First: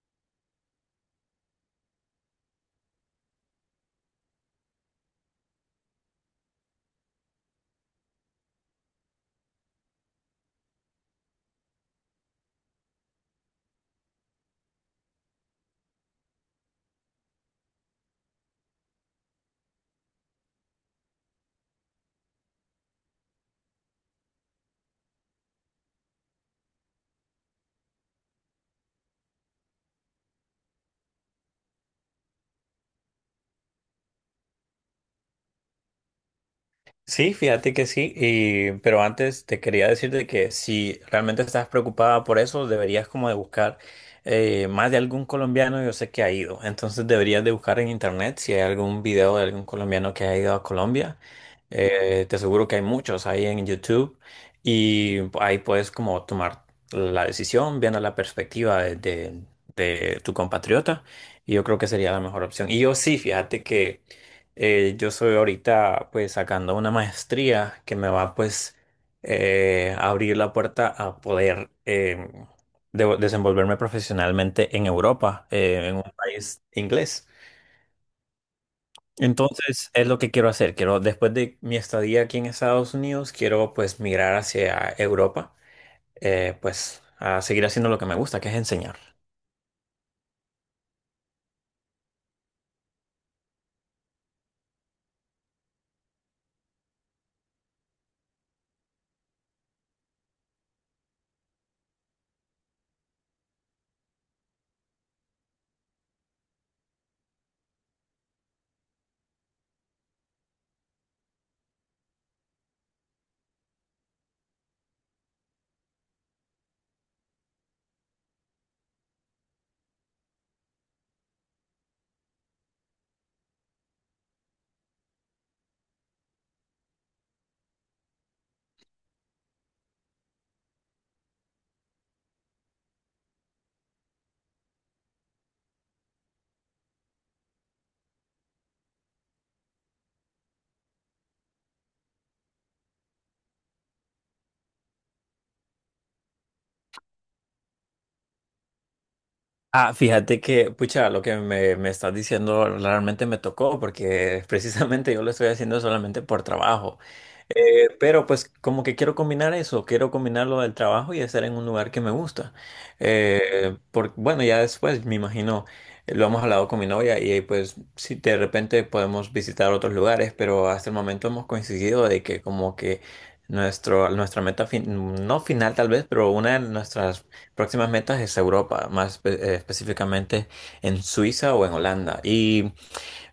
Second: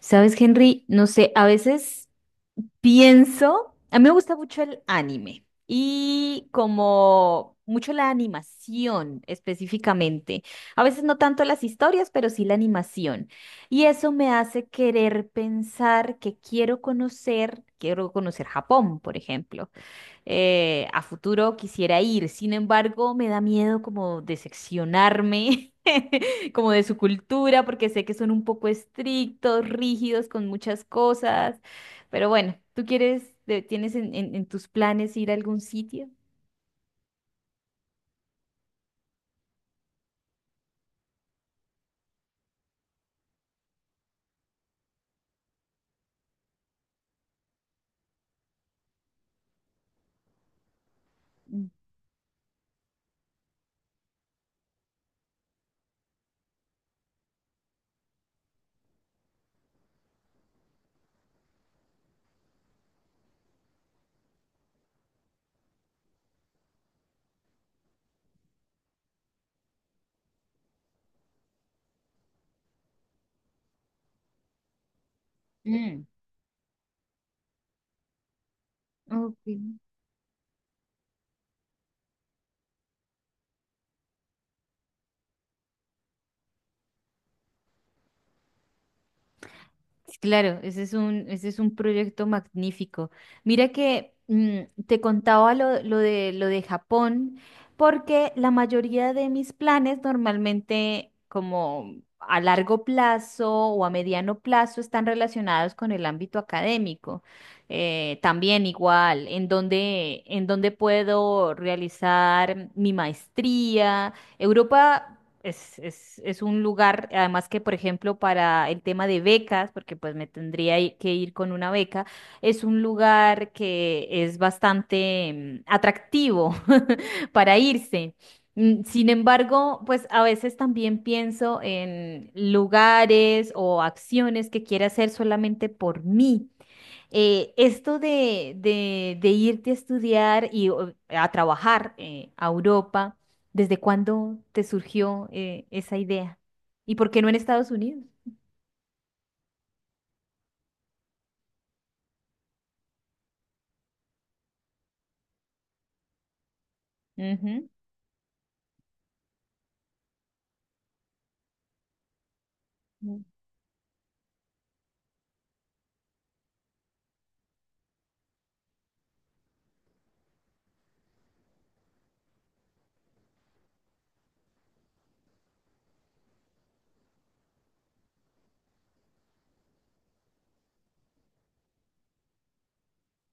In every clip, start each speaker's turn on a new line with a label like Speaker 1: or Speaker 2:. Speaker 1: Sabes, Henry, no sé, a veces pienso, a mí me gusta mucho el anime y como mucho la animación específicamente. A veces no tanto las historias, pero sí la animación. Y eso me hace querer pensar que quiero conocer Japón, por ejemplo, a futuro quisiera ir. Sin embargo, me da miedo como decepcionarme, como de su cultura, porque sé que son un poco estrictos, rígidos con muchas cosas. Pero bueno, ¿tú quieres, tienes en tus planes ir a algún sitio?
Speaker 2: Sí, fíjate que sí, y, pero antes te quería decirte que si realmente estás preocupada por eso, deberías como de buscar más de algún colombiano. Yo sé que ha ido, entonces deberías de buscar en internet si hay algún video de algún colombiano que ha ido a Colombia. Te aseguro que hay muchos ahí en YouTube y ahí puedes como tomar la decisión viendo la perspectiva de de tu compatriota, y yo creo que sería la mejor opción. Y yo sí, fíjate que... Yo soy ahorita pues sacando una maestría que me va pues a abrir la puerta a poder, desenvolverme profesionalmente en Europa, en un
Speaker 1: Mm,
Speaker 2: país inglés.
Speaker 1: ok.
Speaker 2: Entonces es lo que quiero hacer. Quiero, después de mi estadía aquí en Estados Unidos, quiero pues migrar hacia Europa, pues a seguir haciendo lo que me gusta, que es enseñar.
Speaker 1: Sí, claro, ese es un proyecto magnífico. Mira que te contaba lo de Japón, porque la mayoría de mis planes normalmente como a largo plazo o a mediano plazo están relacionados con el ámbito académico. También igual, en donde puedo realizar mi maestría. Europa es un lugar, además que, por ejemplo, para el tema de becas, porque pues me tendría que ir con una beca, es un lugar que es bastante atractivo para irse. Sin embargo, pues a veces también pienso en lugares o acciones que quiera hacer solamente por mí, esto de irte a estudiar y o, a trabajar, a Europa, ¿desde cuándo te surgió esa idea? ¿Y por qué no en Estados Unidos?
Speaker 2: Ah, fíjate que, pucha, lo que me estás diciendo realmente me tocó porque precisamente yo lo estoy haciendo solamente por trabajo.
Speaker 1: Ujú.
Speaker 2: Pero pues como que quiero combinar eso, quiero combinar lo del trabajo y estar en un lugar que me gusta. Bueno, ya después me imagino, lo hemos hablado con mi novia y pues si de repente podemos visitar otros lugares, pero hasta el momento hemos coincidido de que como que nuestra meta, no final tal vez, pero una de nuestras próximas metas es Europa, más específicamente en Suiza o en Holanda. Y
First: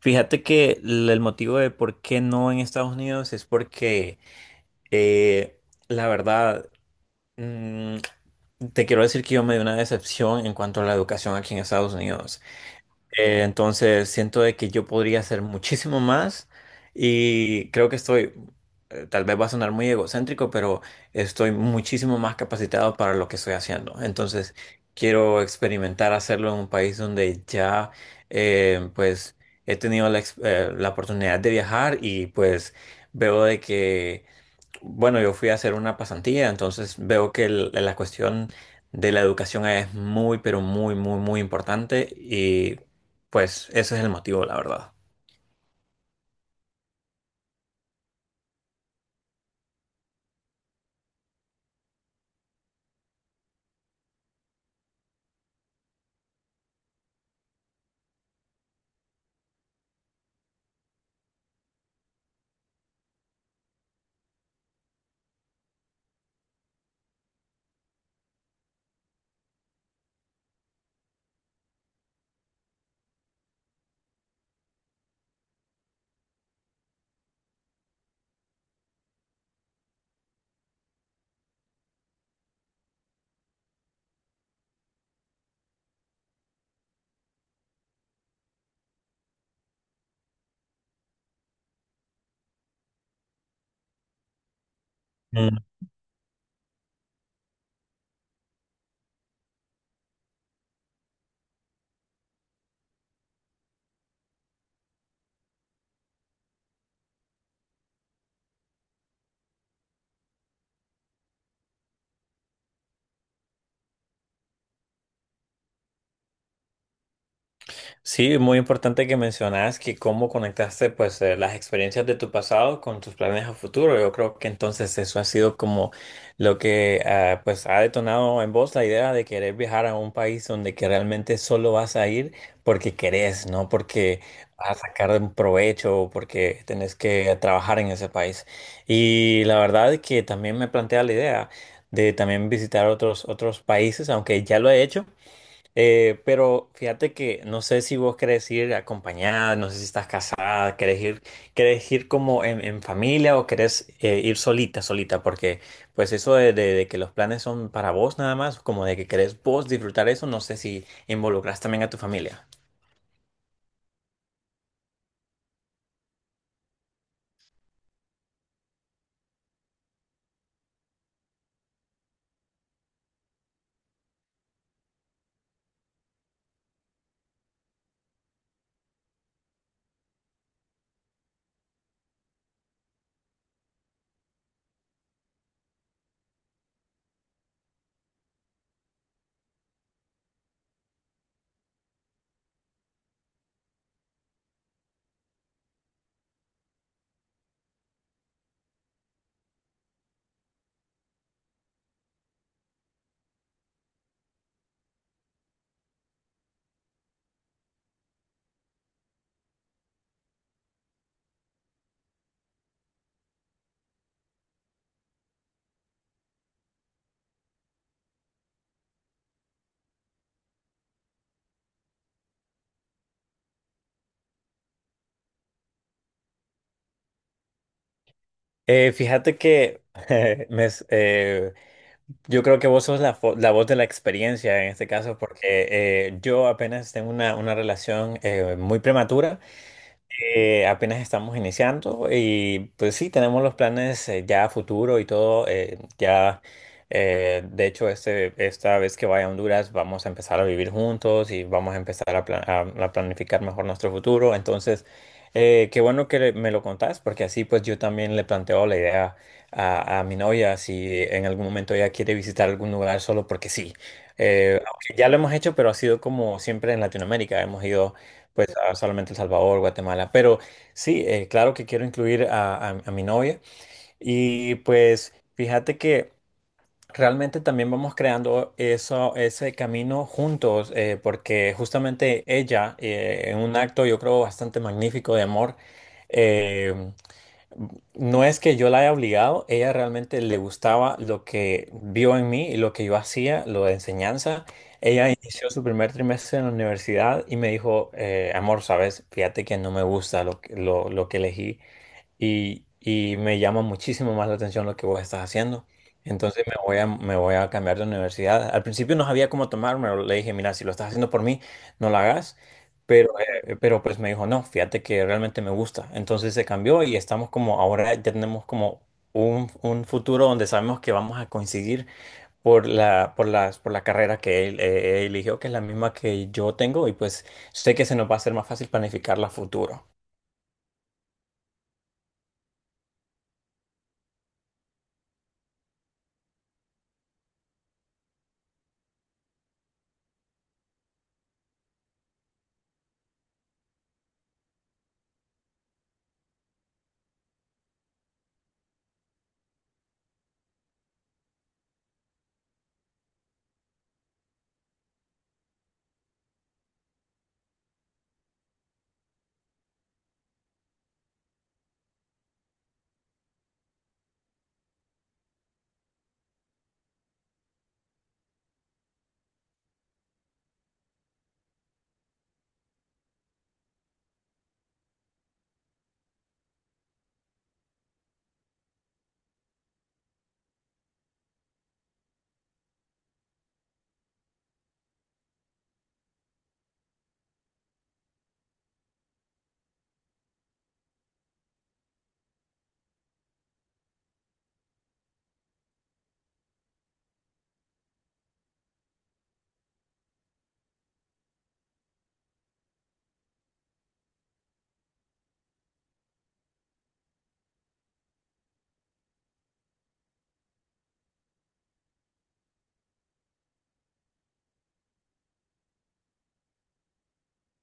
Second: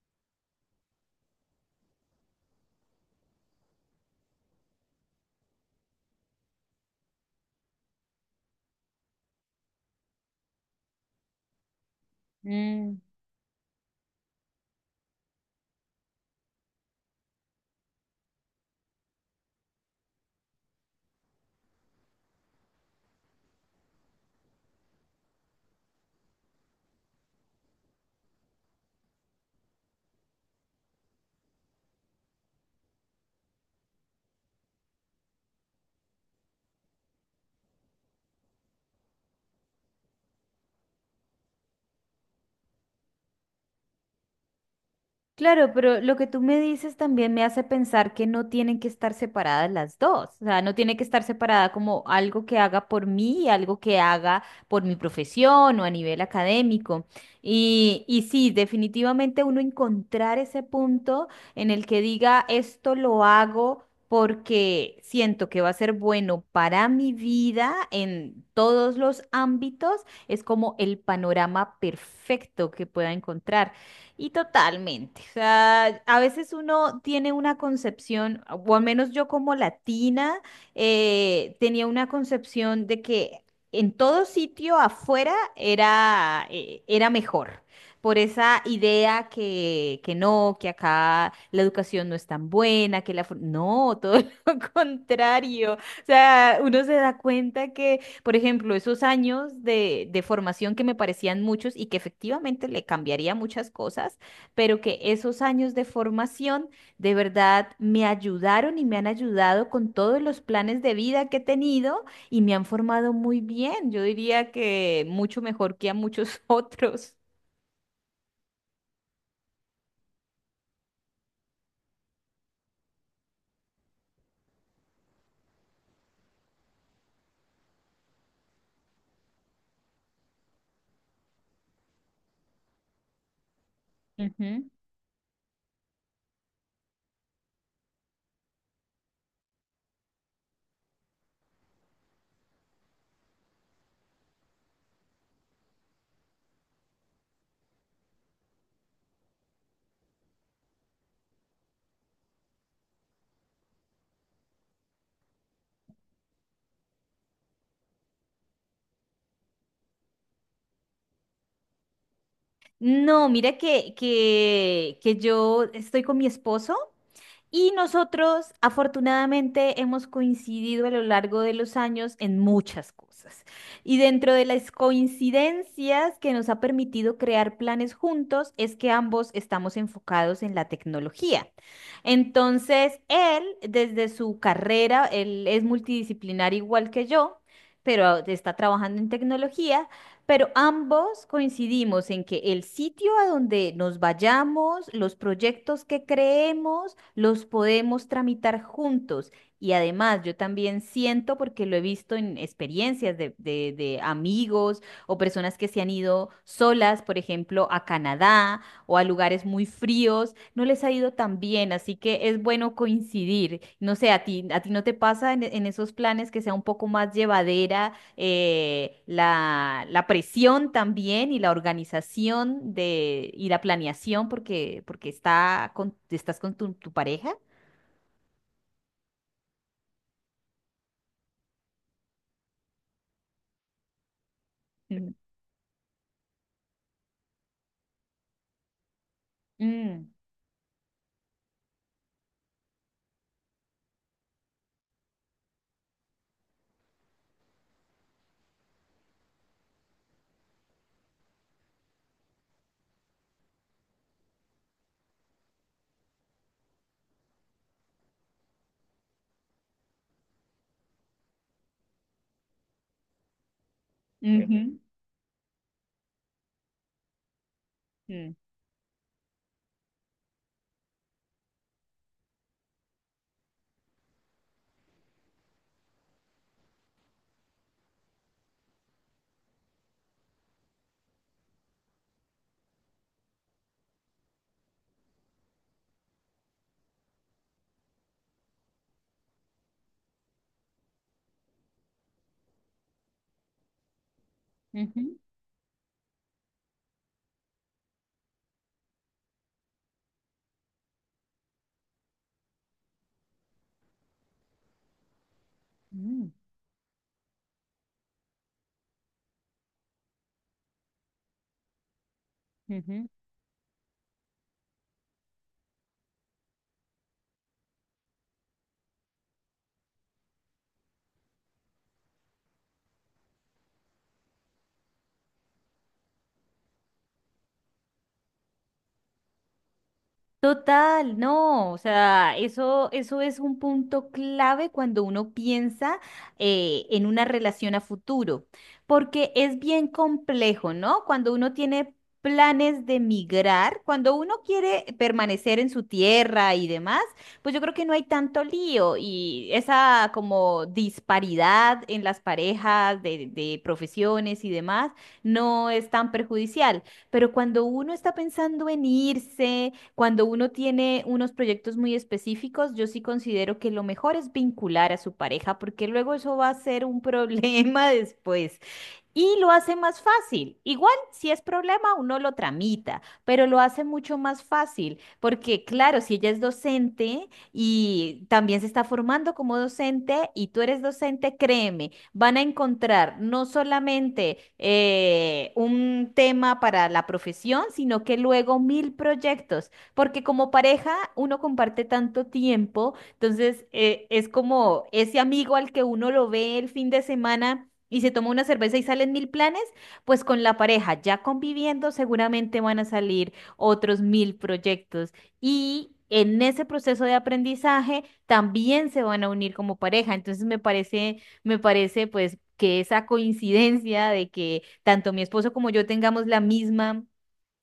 Speaker 2: fíjate que el motivo de por qué no en Estados Unidos es porque, eh, la verdad, mm, te quiero decir que yo me di una decepción en cuanto a la educación aquí en Estados Unidos.
Speaker 1: Mm.
Speaker 2: Entonces siento de que yo podría hacer muchísimo más, y creo que estoy, tal vez va a sonar muy egocéntrico, pero estoy muchísimo más capacitado para lo que estoy haciendo. Entonces quiero experimentar hacerlo en un país donde ya, pues he tenido la, la oportunidad de viajar y pues veo de que, bueno, yo fui a hacer una pasantía, entonces veo que la cuestión de la educación es muy, pero muy, muy, muy importante, y pues ese es el motivo, la verdad.
Speaker 1: Claro, pero lo que tú me dices también me hace pensar que no tienen que estar separadas las dos. O sea, no tiene que estar separada como algo que haga por mí y algo que haga por mi profesión o a nivel académico. Y sí, definitivamente uno encontrar ese punto en el que diga, esto lo hago porque siento que va a ser bueno para mi vida en todos los ámbitos, es como el panorama perfecto que pueda encontrar. Y totalmente. O sea, a veces uno tiene una concepción, o al menos yo como latina, tenía una concepción de que en todo sitio afuera era, era mejor. Por esa idea que no, que acá la educación no es tan buena, que la... No, todo lo contrario. O sea, uno se da cuenta que, por ejemplo, esos años de formación que me parecían muchos y que efectivamente le cambiaría muchas cosas, pero que esos años de formación de verdad me ayudaron y me han ayudado con todos los planes de vida que he tenido y me han formado muy bien. Yo diría que mucho mejor que a muchos otros.
Speaker 2: Sí, muy importante que mencionas que cómo conectaste pues, las experiencias de tu pasado con tus planes a futuro. Yo creo que entonces eso ha sido como lo que, ah, pues ha detonado en vos la idea de querer viajar a un país donde que realmente solo vas a ir porque querés, no porque
Speaker 1: Ujú.
Speaker 2: vas a sacar un provecho o porque tenés que trabajar en ese país. Y la verdad que también me plantea la idea de también visitar otros países, aunque ya lo he hecho. Pero fíjate que no sé si vos querés ir acompañada, no sé si estás casada, querés ir como en familia, o querés ir solita, solita, porque pues eso de que los planes son para vos nada más, como de que querés vos disfrutar eso, no sé si involucras también a tu familia.
Speaker 1: No, mira que yo estoy con mi esposo. Y nosotros, afortunadamente, hemos coincidido a lo largo de los años en muchas cosas. Y dentro de las coincidencias que nos ha permitido crear planes juntos es que ambos estamos enfocados en la tecnología. Entonces, él, desde su carrera, él es multidisciplinar igual que yo, pero está trabajando en tecnología. Pero ambos coincidimos en que el sitio a donde nos vayamos, los proyectos que creemos, los podemos tramitar juntos. Y además, yo también siento, porque lo he visto en experiencias de amigos o personas que se han ido solas, por ejemplo, a Canadá o a lugares muy fríos, no les ha ido tan bien, así que es bueno coincidir. No sé, a ti no te pasa en esos planes que sea un poco más llevadera, la presión también y la organización y la planeación porque, estás con tu pareja.
Speaker 2: Fíjate que me s- eh, yo creo que vos sos la, la voz de la experiencia en este
Speaker 1: Mm.
Speaker 2: caso, porque, yo apenas tengo una relación muy prematura.
Speaker 1: Mm,
Speaker 2: Apenas estamos iniciando y pues sí, tenemos los planes, ya a futuro y todo. Ya, de hecho, esta vez que vaya a Honduras vamos a empezar a vivir juntos y vamos a empezar a, a planificar mejor nuestro futuro. Entonces, qué bueno que me lo contás, porque así pues yo también le planteo la idea a mi novia si en algún momento ella quiere visitar algún lugar solo porque sí.
Speaker 1: ujú,
Speaker 2: Aunque ya lo hemos hecho, pero ha sido como siempre en Latinoamérica. Hemos ido
Speaker 1: mm,
Speaker 2: pues, ah, solamente El Salvador, Guatemala. Pero sí, claro que quiero incluir a mi novia. Y pues fíjate que realmente también vamos creando eso, ese camino juntos, porque justamente ella, en un acto yo creo bastante magnífico de amor, eh, no es que yo la haya obligado, ella realmente le gustaba lo que vio en mí y lo que yo hacía, lo de enseñanza. Ella
Speaker 1: ujú,
Speaker 2: inició su primer trimestre en la universidad y me dijo, amor, sabes, fíjate que no me gusta lo que elegí, y me llama muchísimo más la atención lo que vos estás haciendo.
Speaker 1: mm,
Speaker 2: Entonces me voy a cambiar de universidad. Al principio no sabía cómo tomármelo. Le dije, mira, si lo estás haciendo por mí, no lo hagas.
Speaker 1: ujú.
Speaker 2: Pero pues me dijo, no, fíjate que realmente me gusta. Entonces se cambió y estamos como, ahora ya tenemos como un futuro donde sabemos que vamos a coincidir por la carrera que él eligió, que es la misma que yo tengo. Y pues sé que se nos va a hacer más fácil planificar la futuro.
Speaker 1: Total, no, o sea, eso es un punto clave cuando uno piensa, en una relación a futuro, porque es bien complejo, ¿no? Cuando uno tiene planes de migrar, cuando uno quiere permanecer en su tierra y demás, pues yo creo que no hay tanto lío y esa como disparidad en las parejas de profesiones y demás no es tan perjudicial, pero cuando uno está pensando en irse, cuando uno tiene unos proyectos muy específicos, yo sí considero que lo mejor es vincular a su pareja, porque luego eso va a ser un problema después y lo hace más fácil. Igual, si es problema, uno lo tramita, pero lo hace mucho más fácil, porque claro, si ella es docente y también se está formando como docente y tú eres docente, créeme, van a encontrar no solamente un tema para la profesión, sino que luego mil proyectos, porque como pareja uno comparte tanto tiempo, entonces, es como ese amigo al que uno lo ve el fin de semana y se toma una cerveza y salen mil planes, pues con la pareja, ya conviviendo, seguramente van a salir otros mil proyectos. Y en ese proceso de aprendizaje también se van a unir como pareja. Entonces me parece pues que esa coincidencia de que tanto mi esposo como yo tengamos la misma,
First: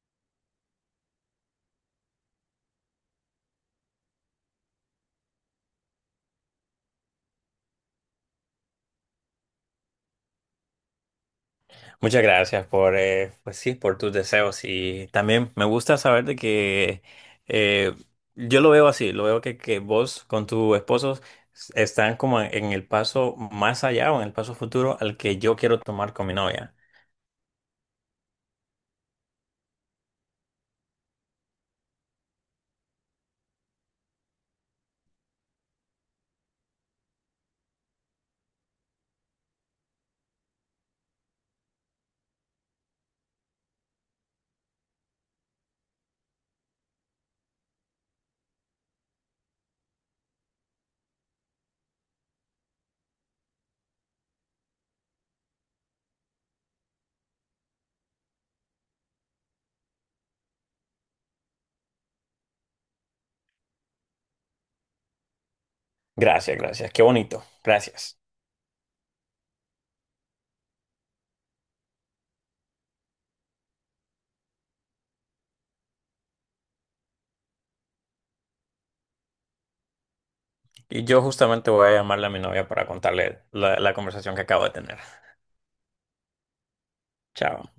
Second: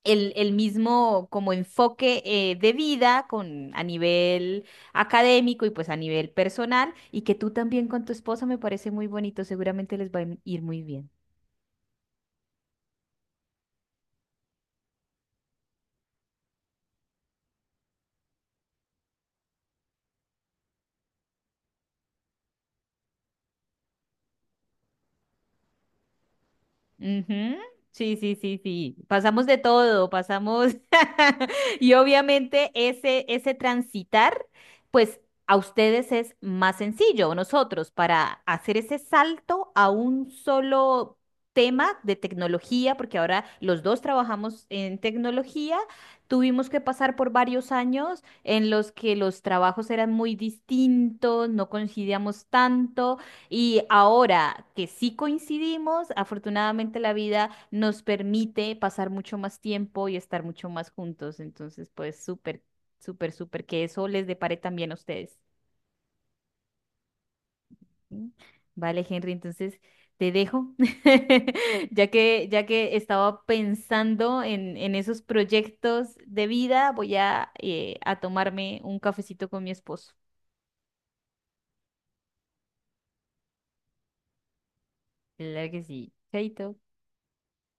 Speaker 1: el mismo como enfoque de vida con, a nivel académico y pues a nivel personal y que tú también con tu esposa me parece muy bonito, seguramente les va a ir muy bien.
Speaker 2: Muchas gracias por, pues sí, por tus deseos, y también me gusta saber de que, eh, yo lo veo así, lo veo que vos con tu esposo están como en el paso más allá o en el paso futuro al que yo quiero tomar con mi novia.
Speaker 1: Ujú. Sí, sí, sí, sí. Pasamos de todo, pasamos. Y obviamente ese transitar, pues a ustedes es más sencillo, nosotros, para hacer ese salto a un solo tema de tecnología, porque ahora los dos trabajamos en tecnología, tuvimos que pasar por varios años en los que los trabajos eran muy distintos, no coincidíamos tanto. Y ahora que sí coincidimos, afortunadamente la vida nos permite pasar mucho más tiempo y estar mucho más juntos. Entonces, pues súper, súper, súper que eso les depare también a ustedes.
Speaker 2: Gracias, gracias, qué bonito, gracias.
Speaker 1: ¿Sí? Vale, Henry, entonces te dejo, ya que estaba pensando en esos proyectos de vida, voy a tomarme un cafecito con mi esposo.
Speaker 2: Y yo justamente voy a llamarle a mi novia para contarle la conversación que acabo de tener.
Speaker 1: Claro que sí. Chaito.
Speaker 2: Chao.